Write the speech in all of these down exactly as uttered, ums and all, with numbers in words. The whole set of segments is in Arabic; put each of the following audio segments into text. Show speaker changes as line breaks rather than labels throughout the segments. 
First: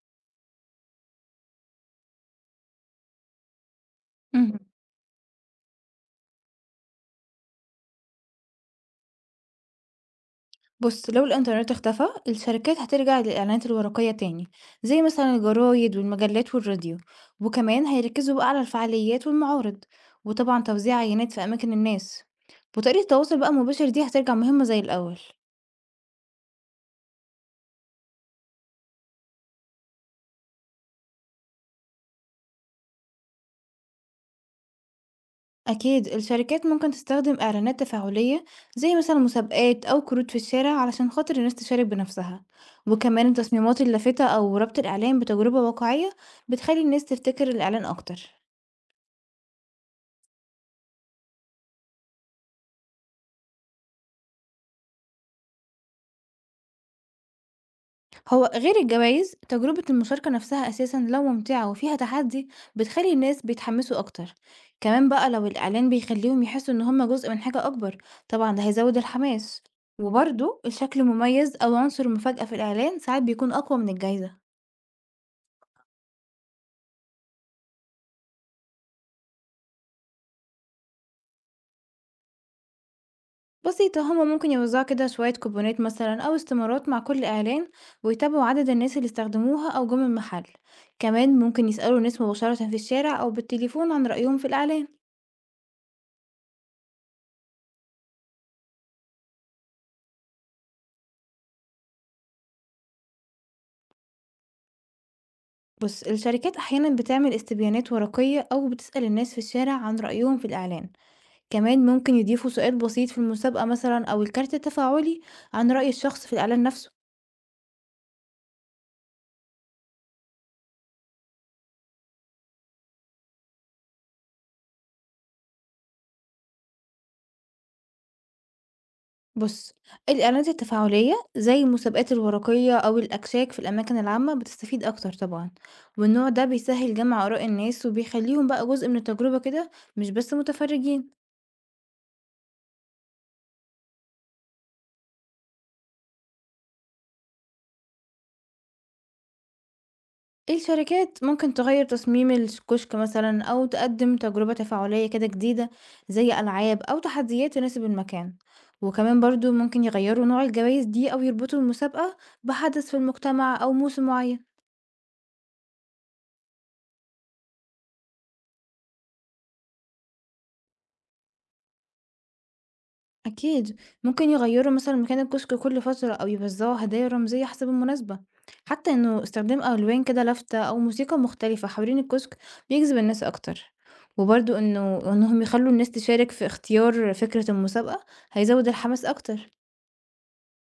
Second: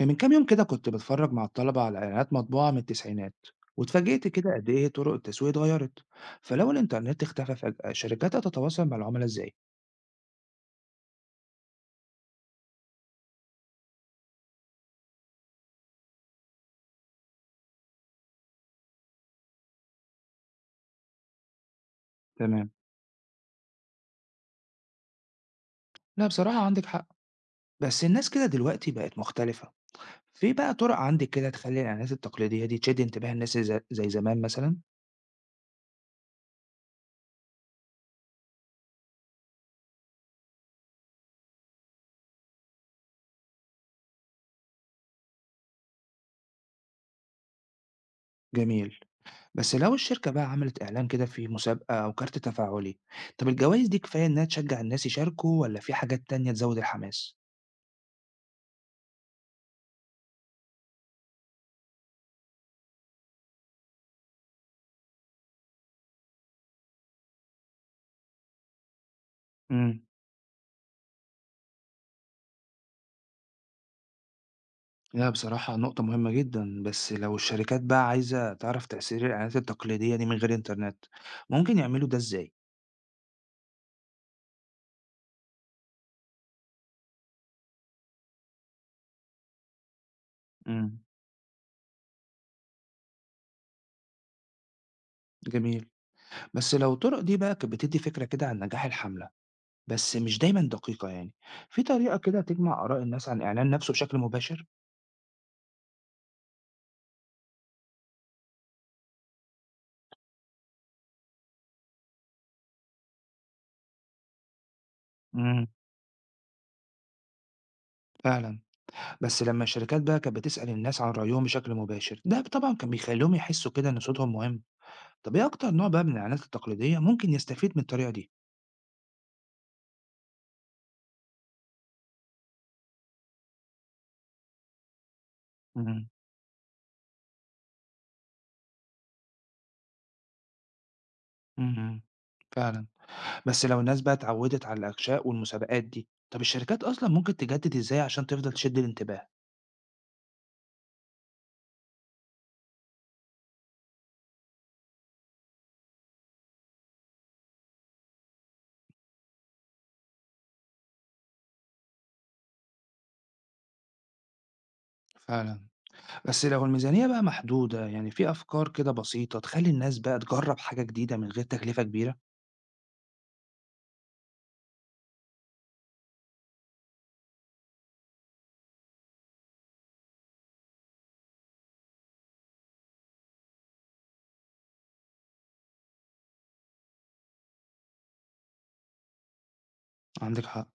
من كام يوم كده كنت بتفرج مع الطلبة على إعلانات مطبوعة من التسعينات، واتفاجئت كده
اهم.
قد إيه طرق التسويق اتغيرت. فلو الإنترنت اختفى فجأة الشركات هتتواصل مع العملاء إزاي؟
بُص، لو الإنترنت اختفى، الشركات هترجع للإعلانات الورقية تاني، زي مثلًا الجرايد والمجلات والراديو، وكمان هيركزوا بقى على الفعاليات والمعارض، وطبعًا توزيع عينات في أماكن الناس،
تمام.
وطريقة التواصل بقى المباشر دي هترجع مهمة زي الأول.
لا بصراحة عندك حق، بس الناس كده دلوقتي بقت مختلفة. في بقى طرق عندك كده تخلي الإعلانات التقليدية دي تشد انتباه الناس زي زي زمان مثلا؟
أكيد الشركات ممكن تستخدم إعلانات تفاعلية زي مثلًا مسابقات أو كروت في الشارع علشان خاطر الناس تشارك بنفسها، وكمان التصميمات اللافتة أو ربط الإعلان بتجربة واقعية بتخلي الناس تفتكر الإعلان أكتر.
جميل. بس لو الشركة بقى عملت إعلان كده في مسابقة أو كارت تفاعلي، طب الجوائز دي كفاية إنها تشجع الناس يشاركوا ولا في حاجات تانية تزود الحماس؟
هو غير الجوائز تجربة المشاركة نفسها أساسا لو ممتعة وفيها تحدي بتخلي الناس بيتحمسوا أكتر. كمان بقى لو الإعلان بيخليهم يحسوا إن هما جزء من حاجة أكبر طبعا ده هيزود الحماس.
مم.
وبرضه الشكل المميز أو عنصر المفاجأة في الإعلان ساعات بيكون أقوى من الجايزة.
لا بصراحة نقطة مهمة جدًا، بس لو الشركات بقى عايزة تعرف تأثير الإعلانات التقليدية دي من غير إنترنت، ممكن يعملوا ده إزاي؟
بسيطة، هما ممكن يوزعوا كده شوية كوبونات مثلا أو استمارات مع كل إعلان ويتابعوا عدد الناس اللي استخدموها أو جم المحل.
إمم،
كمان ممكن يسألوا ناس مباشرة في الشارع أو بالتليفون عن رأيهم في الإعلان.
جميل، بس لو الطرق دي بقى كانت بتدّي فكرة كده عن نجاح الحملة، بس مش دايمًا دقيقة يعني، في طريقة كده تجمع آراء الناس عن الإعلان نفسه بشكل مباشر؟
بص، الشركات أحيانا بتعمل استبيانات ورقية أو بتسأل الناس في الشارع عن رأيهم في الإعلان، كمان ممكن يضيفوا سؤال بسيط في المسابقة مثلا أو الكارت التفاعلي
إمم،
عن رأي الشخص في الإعلان نفسه.
فعلًا، بس لما الشركات بقى كانت بتسأل الناس عن رأيهم بشكل مباشر، ده طبعًا كان بيخلّيهم يحسوا كده إن صوتهم مهم، طب إيه أكتر نوع بقى من الإعلانات التقليدية ممكن يستفيد من الطريقة دي؟
بص، الإعلانات التفاعلية زي المسابقات الورقية أو الأكشاك في الأماكن العامة بتستفيد أكتر طبعا،
إمم،
والنوع ده بيسهل جمع آراء الناس وبيخليهم بقى جزء من التجربة كده، مش بس متفرجين.
إمم، امم، فعلًا. بس لو الناس بقى اتعودت على الأغشاء والمسابقات دي، طب الشركات أصلا ممكن تجدد إزاي عشان تفضل تشد الانتباه؟
إيه، الشركات ممكن تغير تصميم الكشك مثلا أو تقدم تجربة تفاعلية كده جديدة زي ألعاب أو تحديات تناسب المكان، وكمان برضو ممكن يغيروا نوع الجوائز دي أو يربطوا المسابقة بحدث في المجتمع أو موسم معين.
فعلا. بس لو الميزانية بقى محدودة، يعني في أفكار كده بسيطة تخلي الناس بقى تجرب حاجة جديدة من غير تكلفة كبيرة؟
أكيد، ممكن يغيروا مثلا مكان الكشك كل فترة أو يوزعوا هدايا رمزية حسب المناسبة، حتى إنه استخدام ألوان كده لافتة أو موسيقى مختلفة حوالين الكشك بيجذب الناس أكتر، وبرضو إنه إنهم يخلوا الناس تشارك في اختيار فكرة المسابقة هيزود الحماس أكتر.
عندك حق.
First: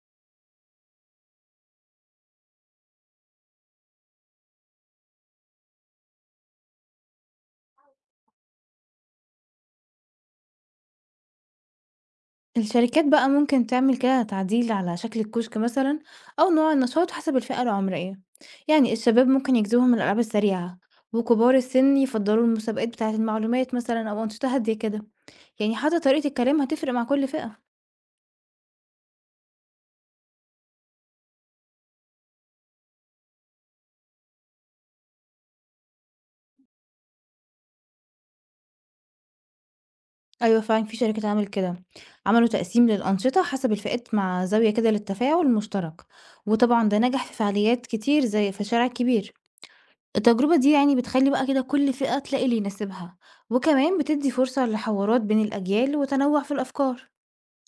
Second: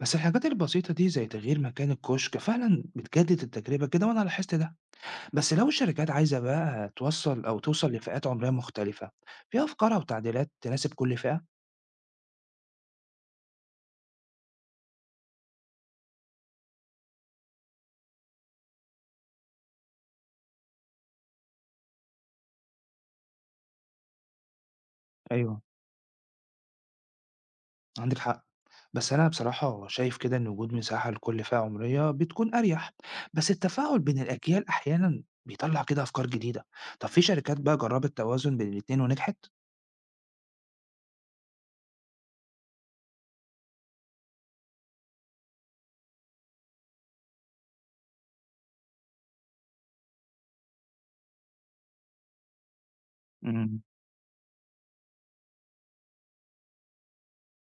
بس الحاجات البسيطة دي زي تغيير مكان الكشك فعلا بتجدد التجربة كده، وأنا لاحظت ده. بس لو الشركات عايزة بقى توصل أو توصل لفئات عمرية مختلفة، في أفكار أو تعديلات تناسب كل فئة؟
الشركات بقى ممكن تعمل كده تعديل على شكل الكشك مثلا أو نوع النشاط حسب الفئة العمرية، يعني الشباب ممكن يجذبهم الألعاب السريعة وكبار السن يفضلوا المسابقات بتاعة المعلومات مثلا أو أنشطة هادية كده.
ايوه.
يعني حتى طريقة الكلام هتفرق مع كل فئة.
عندك حق. بس أنا بصراحة شايف كده إن وجود مساحة لكل فئة عمرية بتكون أريح، بس التفاعل بين الأجيال أحيانا بيطلع كده أفكار جديدة. طب في شركات بقى جربت توازن بين الاتنين ونجحت؟
أيوة فعلا في شركات عملت كده، عملوا تقسيم للأنشطة حسب الفئات مع زاوية كده للتفاعل المشترك، وطبعا ده نجح في فعاليات كتير زي في الشارع الكبير. التجربة دي يعني بتخلي بقى كده كل فئة تلاقي اللي يناسبها،
امم.
وكمان بتدي فرصة لحوارات بين الأجيال وتنوع في الأفكار.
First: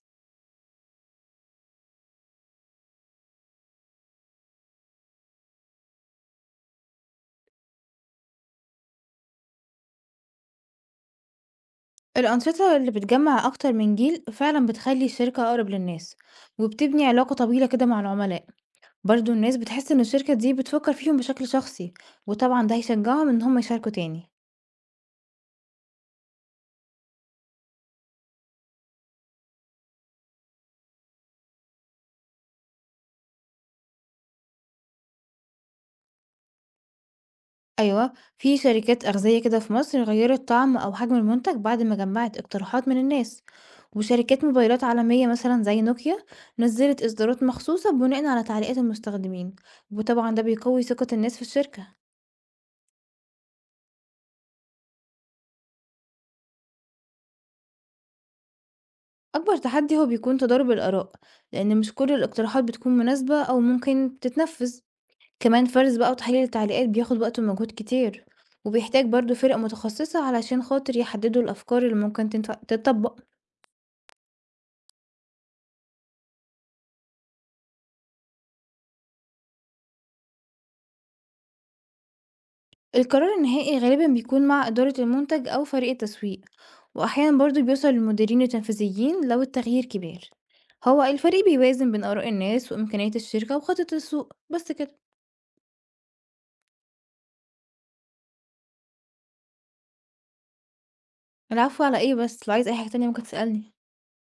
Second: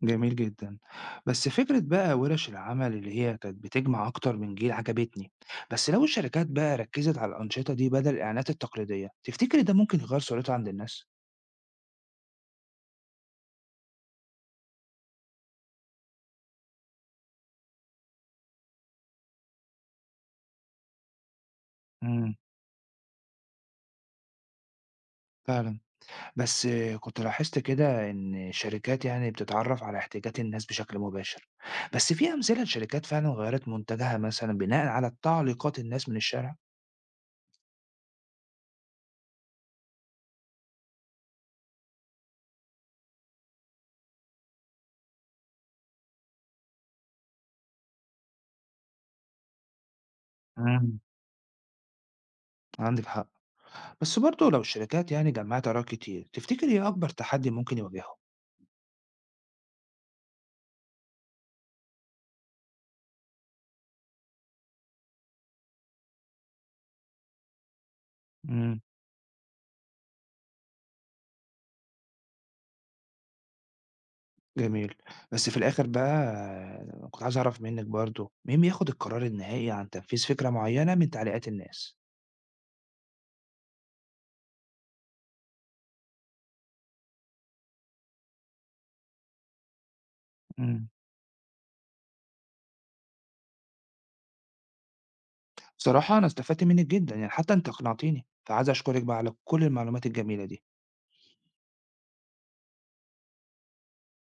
جميل جدا. بس فكرة بقى ورش العمل اللي هي كانت بتجمع أكتر من جيل عجبتني. بس لو الشركات بقى ركزت على الأنشطة دي بدل الإعلانات التقليدية، تفتكري ده ممكن يغير صورتها عند الناس؟
الأنشطة اللي بتجمع أكتر من جيل فعلا بتخلي الشركة أقرب للناس وبتبني علاقة طويلة كده مع العملاء، برضه الناس بتحس إن الشركة دي بتفكر فيهم بشكل شخصي،
امم.
وطبعا ده هيشجعهم إن هم يشاركوا تاني.
فعلا. بس كنت لاحظت كده إن الشركات يعني بتتعرف على احتياجات الناس بشكل مباشر، بس في أمثلة لشركات فعلا غيرت منتجها مثلا بناء على تعليقات الناس من الشارع؟
أيوة، في شركات أغذية كده في مصر غيرت طعم أو حجم المنتج بعد ما جمعت اقتراحات من الناس، وشركات موبايلات عالمية مثلا زي نوكيا نزلت إصدارات مخصوصة بناء على تعليقات المستخدمين، وطبعا ده بيقوي
مم.
ثقة الناس في الشركة.
عندك حق. بس برضه لو الشركات يعني جمعت آراء كتير، تفتكر إيه أكبر تحدي ممكن يواجهه؟
أكبر تحدي هو بيكون تضارب الآراء، لأن مش كل الاقتراحات بتكون مناسبة أو ممكن تتنفذ. كمان فرز بقى وتحليل التعليقات بياخد وقت ومجهود كتير،
مم.
وبيحتاج برضو فرق متخصصة علشان خاطر يحددوا الأفكار اللي ممكن تنت- تتطبق.
جميل. بس في الآخر بقى كنت عايز أعرف منك برضه، مين بياخد القرار النهائي عن تنفيذ فكرة معينة من تعليقات الناس؟
القرار النهائي غالبا بيكون مع إدارة المنتج أو فريق التسويق، وأحيانا برضو بيوصل للمديرين التنفيذيين لو التغيير كبير.
مم.
هو الفريق بيوازن بين آراء الناس وإمكانيات الشركة وخطة السوق بس كده.
بصراحة أنا استفدت منِّك جدًا، يعني حتى أنتِ أقنعتيني، فعايز أشكرِك بقى على كل المعلومات الجميلة دي.
العفو على إيه، بس لو عايز أي حاجة تانية ممكن تسألني.